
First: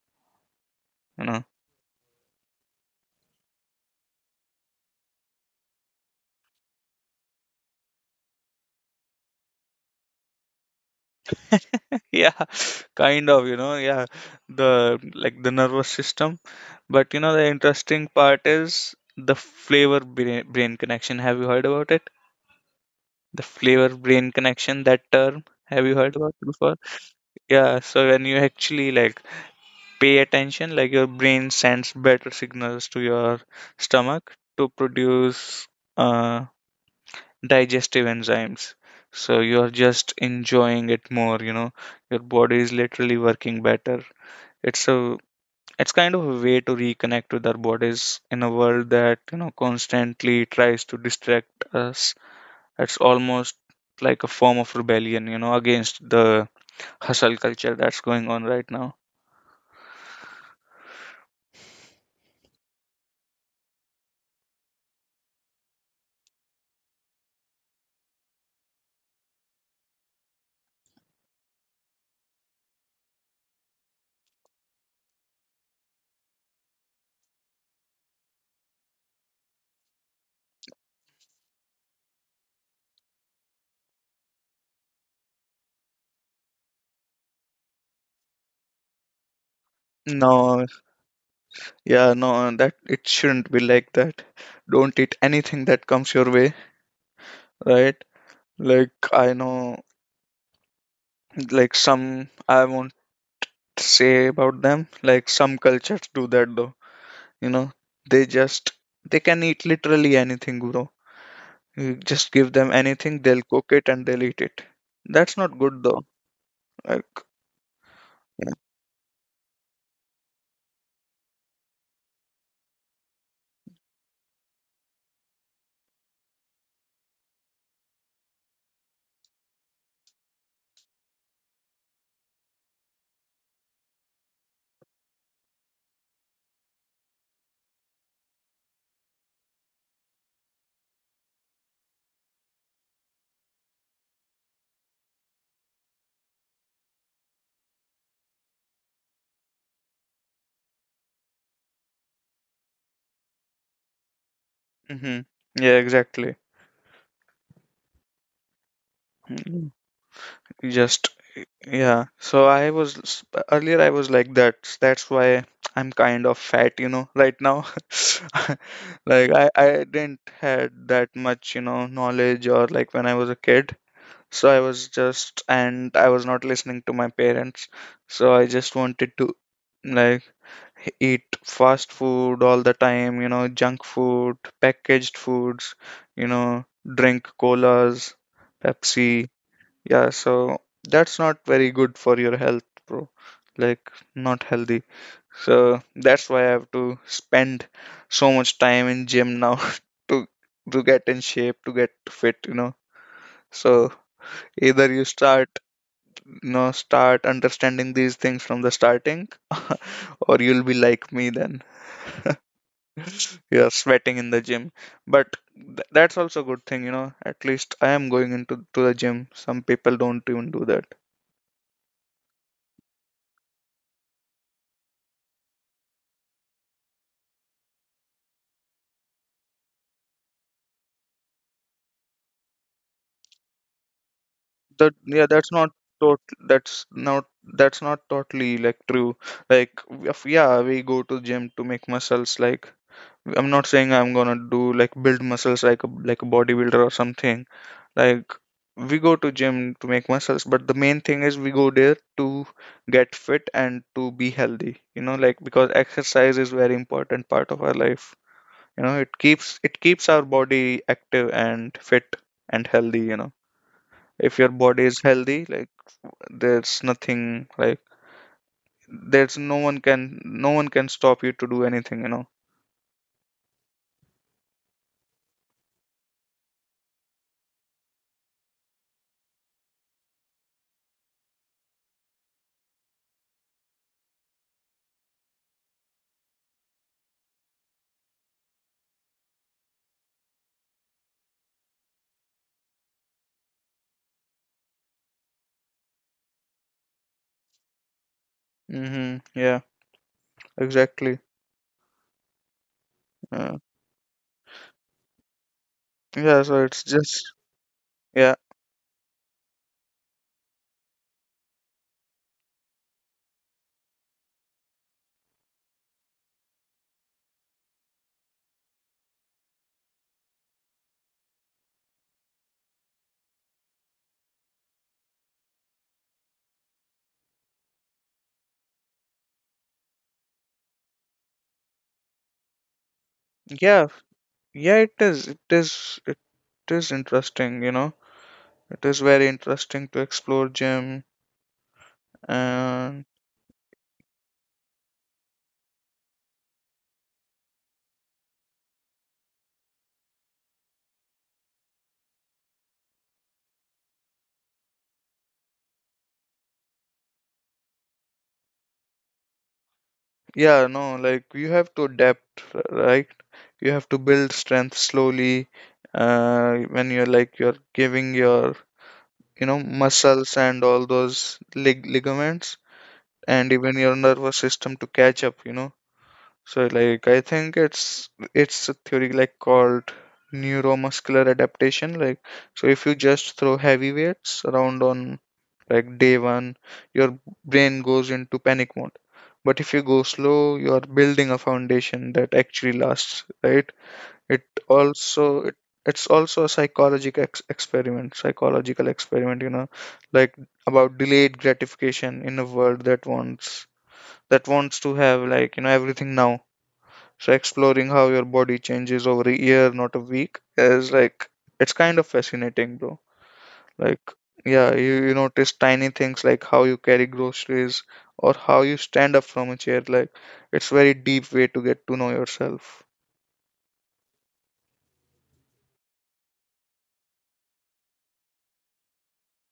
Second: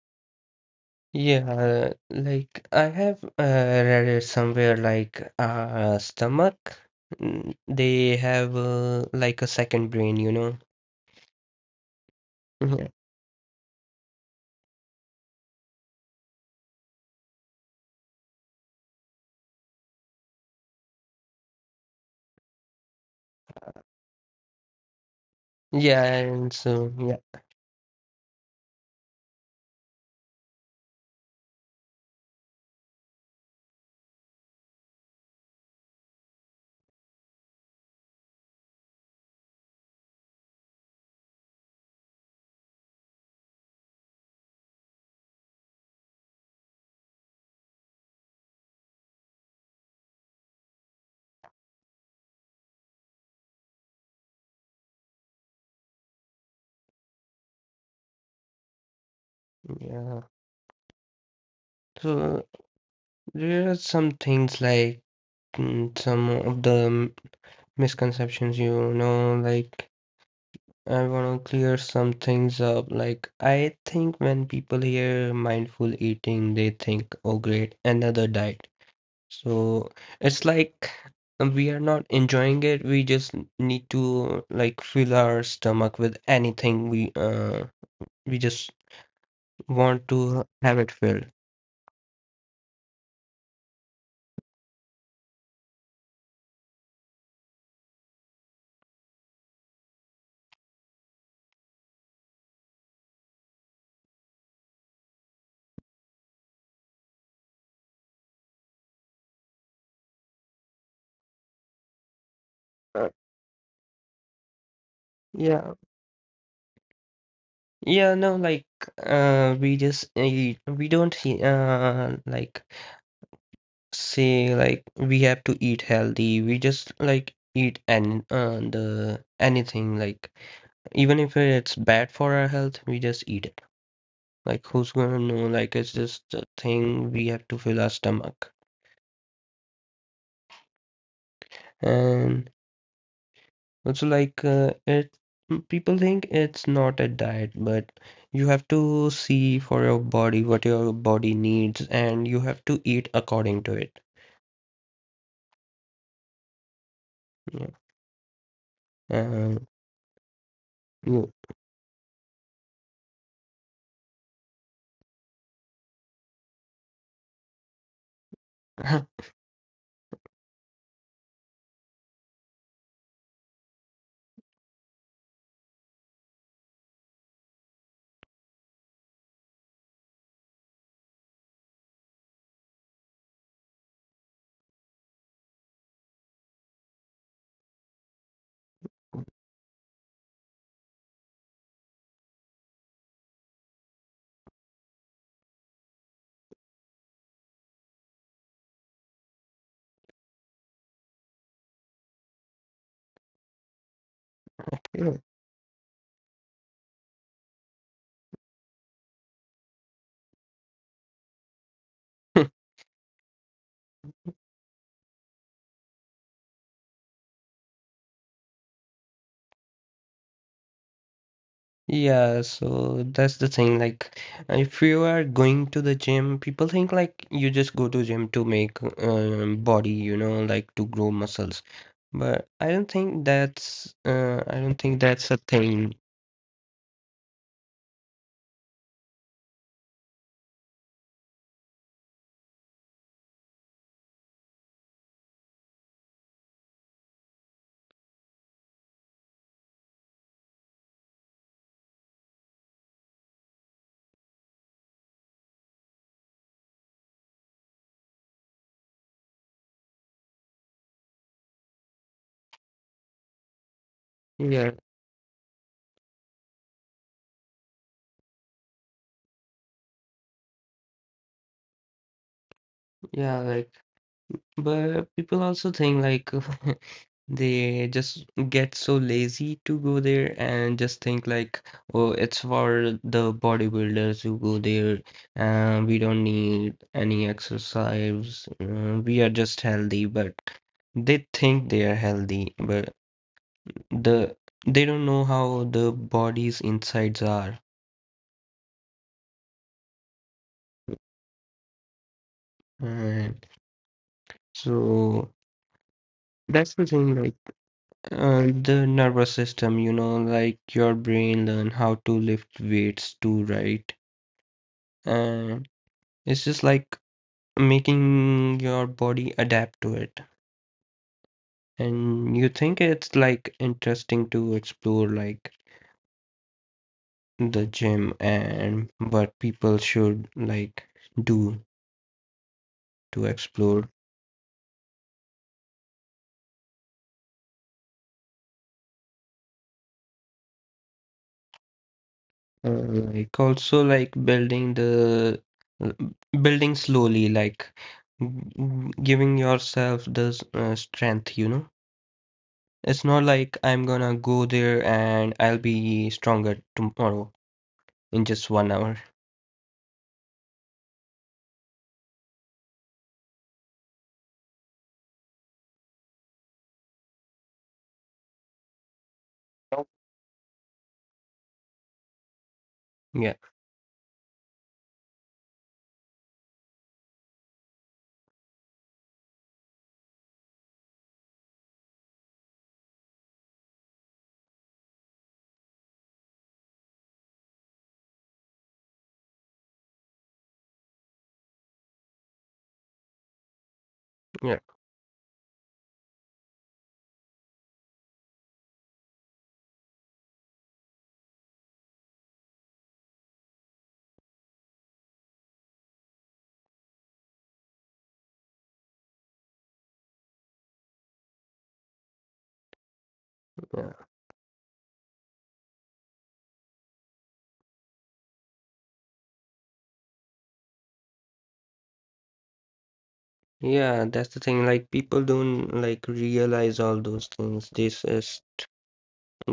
[SPEAKER 2] you know
[SPEAKER 1] yeah, like I have read it somewhere like stomach, they have, like a second brain, you know.
[SPEAKER 2] (laughs) yeah, kind of, yeah, the nervous system. But, you know, the interesting part is the flavor brain connection. Have you heard about it? The flavor brain connection, that term, have you
[SPEAKER 1] Yeah,
[SPEAKER 2] heard about it
[SPEAKER 1] and
[SPEAKER 2] before?
[SPEAKER 1] so yeah,
[SPEAKER 2] Yeah, so when you actually, like, pay attention, like, your brain sends better signals to your stomach to produce uh, digestive enzymes, so you're just enjoying it more. Your body is literally working better. it's a it's kind of a way to reconnect with our bodies in a world that, constantly tries to distract us. It's almost like a form of rebellion against the hustle culture that's going on right now.
[SPEAKER 1] yeah. So there are some things like some of the misconceptions, you know, like I want to clear some things up. Like I think when people hear mindful eating, they think, "Oh, great, another diet." So it's like we are not enjoying it. We just need to like fill our stomach with anything we just want to
[SPEAKER 2] No.
[SPEAKER 1] have it filled.
[SPEAKER 2] Yeah, no, that it shouldn't be like that. Don't eat anything that comes your way, right? Like I know, like some I won't say about them. Like some cultures do that though. You know, they just they can eat literally anything, bro. You just give them
[SPEAKER 1] Uh,
[SPEAKER 2] anything, they'll cook it and they'll eat it. That's not
[SPEAKER 1] yeah,
[SPEAKER 2] good though. Like,
[SPEAKER 1] yeah, no, like we just we don't say, like we have to eat healthy. We just like eat and the anything, like even if it's bad for our health, we just eat it. Like who's gonna know? Like it's just a thing, we have to fill our stomach. And also, like it people think it's not a diet, but you have to see for your body what your body needs and you have to eat according to it.
[SPEAKER 2] mm-hmm. Yeah, exactly.
[SPEAKER 1] Yeah. Uh,
[SPEAKER 2] Mhm. Just
[SPEAKER 1] you-
[SPEAKER 2] yeah, so earlier I was like that. That's why I'm kind of fat right now. (laughs) Like
[SPEAKER 1] (laughs)
[SPEAKER 2] I didn't had that much knowledge, or like when I was a kid. So I was just and I was not listening to my parents. So I just wanted to like eat fast food all the time, junk food, packaged foods, you know, drink colas, Pepsi. Yeah, so that's not very good for your health, bro. Like, not healthy. So that's why I have to spend so much time in gym now (laughs) to to get in shape, to get fit. So either you
[SPEAKER 1] yeah.
[SPEAKER 2] start, you know, start understanding these things from the starting, (laughs) or you'll be like me then. (laughs)
[SPEAKER 1] (laughs)
[SPEAKER 2] You're sweating in the gym. But th that's also a good thing. At least I am going into to the gym. Some people don't even do that.
[SPEAKER 1] Yeah, so that's the thing. Like, if you are going to the gym, people think like you just go to gym to make body, you know, like to grow muscles. But I don't think that's uh, I don't think
[SPEAKER 2] Yeah,
[SPEAKER 1] that's a thing.
[SPEAKER 2] tot that's not that's not totally, like, true. Like if, yeah, we go to gym to make muscles, like, I'm not saying I'm gonna do like build muscles like a bodybuilder or something. Like, we go to gym to make muscles, but the main thing is we go there to get fit and to be healthy, like, because exercise is very important part of our life. It keeps our body active and fit and healthy. If your
[SPEAKER 1] Yeah,
[SPEAKER 2] body is healthy, like, there's nothing like there's no one can stop you to do anything.
[SPEAKER 1] yeah, like. But people also think like (laughs) they just get so lazy to go there and just think like, oh, it's for the bodybuilders who go there, and we don't need any exercise. We are just healthy, but they think they are healthy, but the they don't know how the body's insides are.
[SPEAKER 2] Mm-hmm. Yeah, exactly.
[SPEAKER 1] And
[SPEAKER 2] uh,
[SPEAKER 1] so
[SPEAKER 2] yeah, so
[SPEAKER 1] that's
[SPEAKER 2] it's
[SPEAKER 1] the thing,
[SPEAKER 2] just,
[SPEAKER 1] like.
[SPEAKER 2] yeah,
[SPEAKER 1] The nervous system, you know, like your brain learn how to lift weights too, right? And it's just like making your body adapt to it. And you think it's like interesting to explore like the gym and what people should like do to
[SPEAKER 2] yeah.
[SPEAKER 1] explore.
[SPEAKER 2] Yeah, it is, it is interesting. It is very interesting to explore gym.
[SPEAKER 1] Uh,
[SPEAKER 2] And
[SPEAKER 1] like also like building slowly, like giving yourself the strength, you know. It's not like I'm gonna go there and I'll be stronger tomorrow in just 1 hour.
[SPEAKER 2] yeah, no, like, you have to adapt, right. You have to build strength slowly. When you're giving your, muscles and all those ligaments,
[SPEAKER 1] Yeah,
[SPEAKER 2] and even your nervous system, to catch up. so, like, I think it's a theory like called neuromuscular adaptation, like. So if you just throw heavy weights around on like day one, your brain goes into panic mode. But if you go slow, you are building a foundation that actually lasts, right. It
[SPEAKER 1] yeah,
[SPEAKER 2] also, it's also a psychological experiment, like, about delayed gratification in a world that wants to have, like, everything now. So exploring how your body changes over a year, not a week, is like, it's kind of fascinating, bro. Like,
[SPEAKER 1] yeah.
[SPEAKER 2] yeah, you notice tiny things like how you carry groceries or how you stand up from a chair, like, it's very deep way to get to know yourself.
[SPEAKER 1] Yeah, that's the thing. Like people don't like realize all those things. They just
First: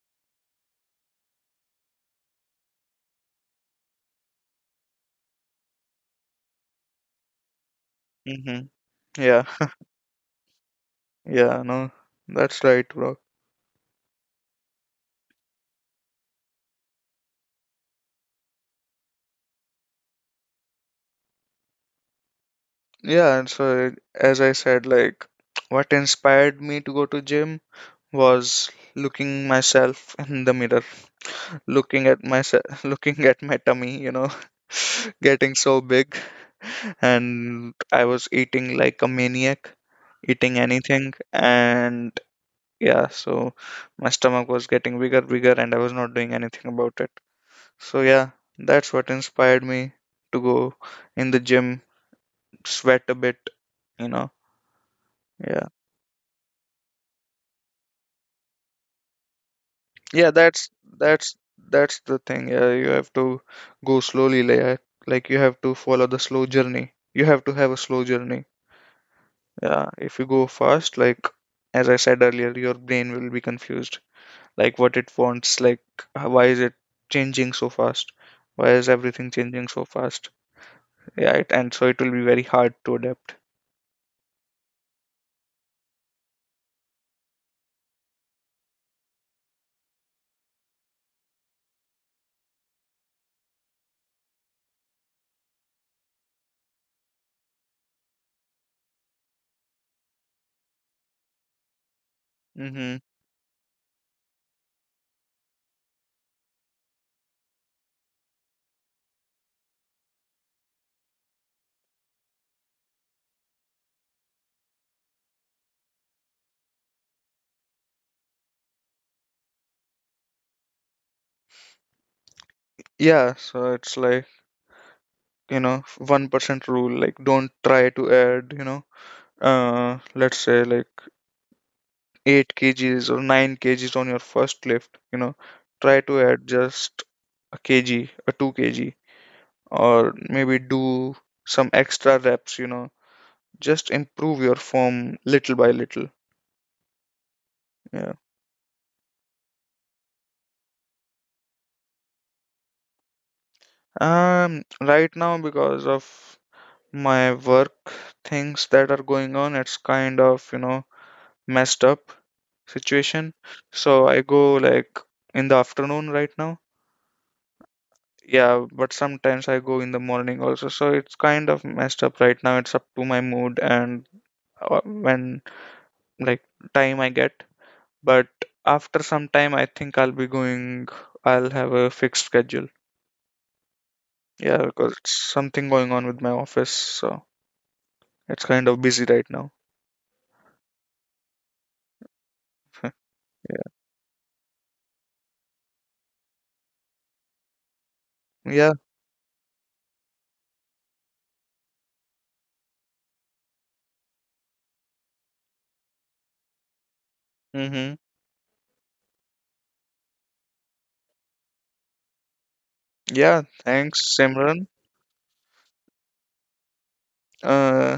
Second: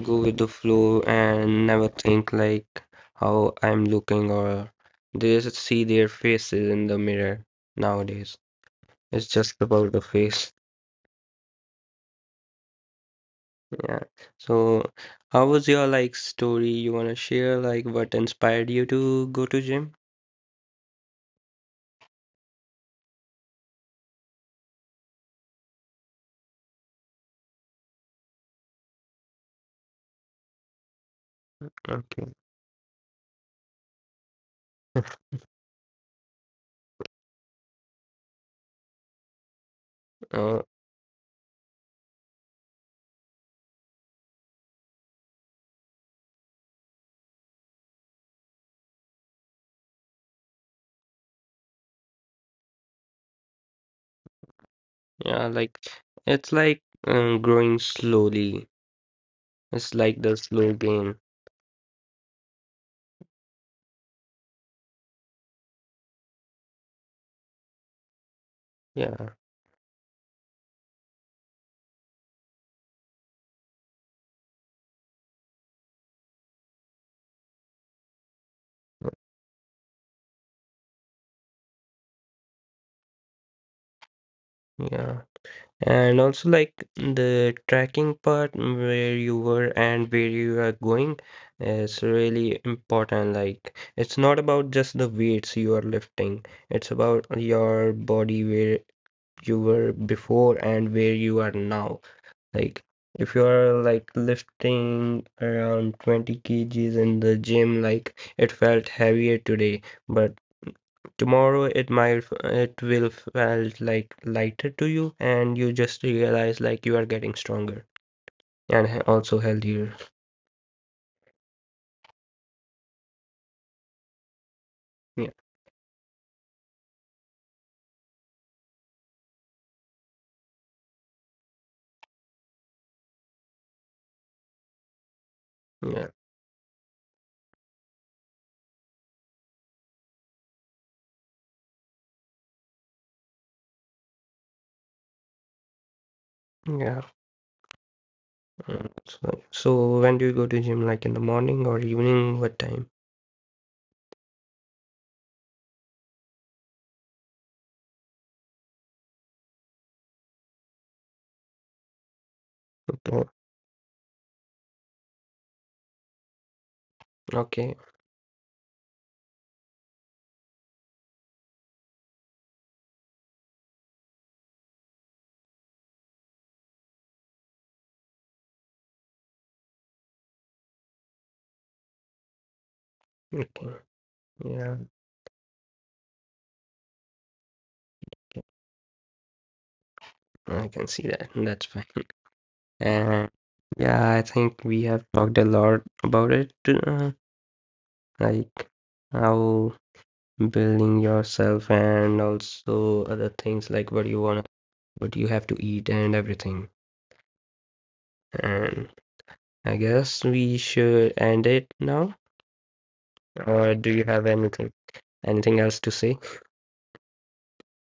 [SPEAKER 1] go with the flow and never think like how I'm looking, or they just see their faces in the mirror nowadays.
[SPEAKER 2] Hmm.
[SPEAKER 1] It's
[SPEAKER 2] Yeah.
[SPEAKER 1] just about the face.
[SPEAKER 2] (laughs) Yeah. No, that's right, bro.
[SPEAKER 1] Yeah. So how was your like story you wanna share? Like what inspired you to go to gym?
[SPEAKER 2] Yeah, and so, as I said, like, what inspired me to go to gym was looking myself in the mirror, looking at
[SPEAKER 1] Okay.
[SPEAKER 2] my se- (laughs) looking at my tummy, (laughs) getting so big, and I was eating like a maniac, eating
[SPEAKER 1] Uh,
[SPEAKER 2] anything, and yeah, so my stomach was getting bigger, bigger, and I was not doing anything about it. So yeah, that's what inspired me to go in the gym, sweat a bit, you know.
[SPEAKER 1] yeah,
[SPEAKER 2] Yeah.
[SPEAKER 1] like it's like growing slowly. It's like
[SPEAKER 2] Yeah,
[SPEAKER 1] the slow game.
[SPEAKER 2] that's that's the thing. Yeah, you have to go slowly, like you have to follow the slow journey. You have to have a slow journey.
[SPEAKER 1] Yeah,
[SPEAKER 2] Yeah, if you go fast, like, as I said earlier, your brain will be confused. Like, what it wants, like, why is it changing so fast? Why is everything changing so fast? Yeah, and so it will be very hard to adapt.
[SPEAKER 1] yeah. And also like the tracking part where you were and where you are going is really important. Like it's not about just the weights you are lifting. It's about your body, where you were before and where you are now. Like
[SPEAKER 2] Mm-hmm.
[SPEAKER 1] if you're like lifting around 20 kgs in the gym, like it felt heavier today, but tomorrow it will felt like lighter to you, and you just realize like you are getting stronger and also healthier.
[SPEAKER 2] Yeah, so it's like,
[SPEAKER 1] Yeah,
[SPEAKER 2] 1% rule, like, don't try to add, let's say like 8 kgs or 9 kgs on your first lift. Try
[SPEAKER 1] yeah,
[SPEAKER 2] to add just a 2 kg, or maybe do some extra reps. Just improve your form little by little.
[SPEAKER 1] yeah.
[SPEAKER 2] Yeah.
[SPEAKER 1] So, when do you go to gym? Like in the morning or evening? What time?
[SPEAKER 2] um right now, because of my work things that are going on, it's kind of messed up
[SPEAKER 1] Okay,
[SPEAKER 2] situation. So I go, like, in the afternoon right now.
[SPEAKER 1] okay,
[SPEAKER 2] Yeah, but sometimes I go in the morning also, so it's kind of messed up right now. It's up to my mood and when, like, time I get. But after some time, I think I'll have a fixed schedule.
[SPEAKER 1] okay.
[SPEAKER 2] Yeah,
[SPEAKER 1] Yeah,
[SPEAKER 2] because it's something going on with my office, so it's kind of busy right now.
[SPEAKER 1] I can see that. That's fine.
[SPEAKER 2] (laughs)
[SPEAKER 1] And yeah, I think we have talked a lot about it, like
[SPEAKER 2] Yeah.
[SPEAKER 1] how building yourself and also other things like what you want, what you have to eat and everything.
[SPEAKER 2] Mm-hmm.
[SPEAKER 1] And I guess we should end it now.
[SPEAKER 2] Yeah,
[SPEAKER 1] Or do you
[SPEAKER 2] thanks,
[SPEAKER 1] have
[SPEAKER 2] Simran.
[SPEAKER 1] anything else to say?
[SPEAKER 2] Uh,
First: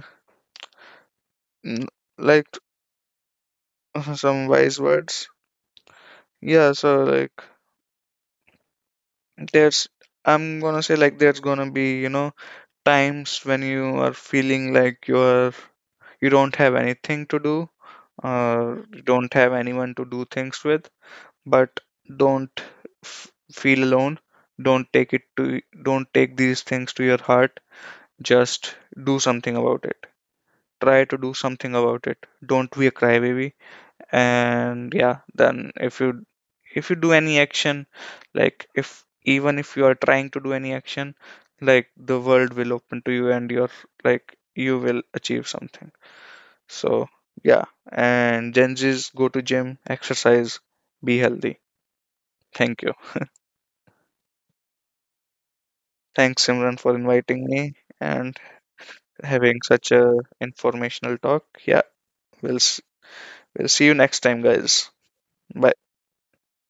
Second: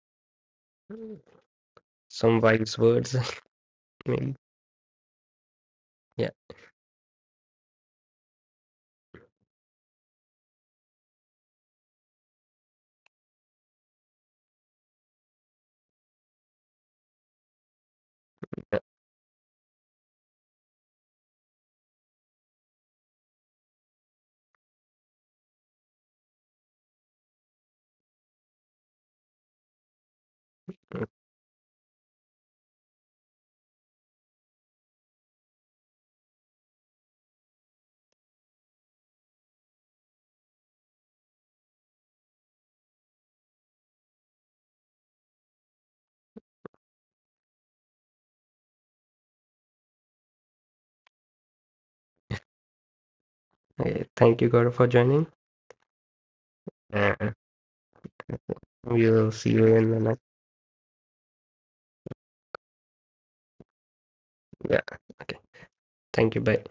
[SPEAKER 2] n-
[SPEAKER 1] Some
[SPEAKER 2] like,
[SPEAKER 1] wise words, (laughs)
[SPEAKER 2] (laughs)
[SPEAKER 1] maybe.
[SPEAKER 2] some wise words.
[SPEAKER 1] Yeah.
[SPEAKER 2] Yeah, so, like, there's I'm gonna say like there's gonna be, times when you are feeling like you don't have anything to do,
[SPEAKER 1] Yeah.
[SPEAKER 2] or you don't have anyone to do things with. But don't f- feel alone. don't take it to don't take these things to your heart. Just do something about it. Try to do something about it. Don't be a crybaby. And yeah, then if you do any action, like, if even if you are trying to do any action, like, the world will open to you, and you will achieve something. So yeah. And Gen Z's, go to gym, exercise, be healthy. Thank you.
[SPEAKER 1] Okay, thank you, Gaurav, for joining.
[SPEAKER 2] Thanks, Simran, for
[SPEAKER 1] And
[SPEAKER 2] inviting me and
[SPEAKER 1] we'll see
[SPEAKER 2] having
[SPEAKER 1] you in
[SPEAKER 2] such
[SPEAKER 1] the
[SPEAKER 2] a
[SPEAKER 1] next.
[SPEAKER 2] informational talk. Yeah, we'll s- we'll see you next time,
[SPEAKER 1] Yeah.
[SPEAKER 2] guys.
[SPEAKER 1] Okay.
[SPEAKER 2] Bye.
[SPEAKER 1] Thank you. Bye.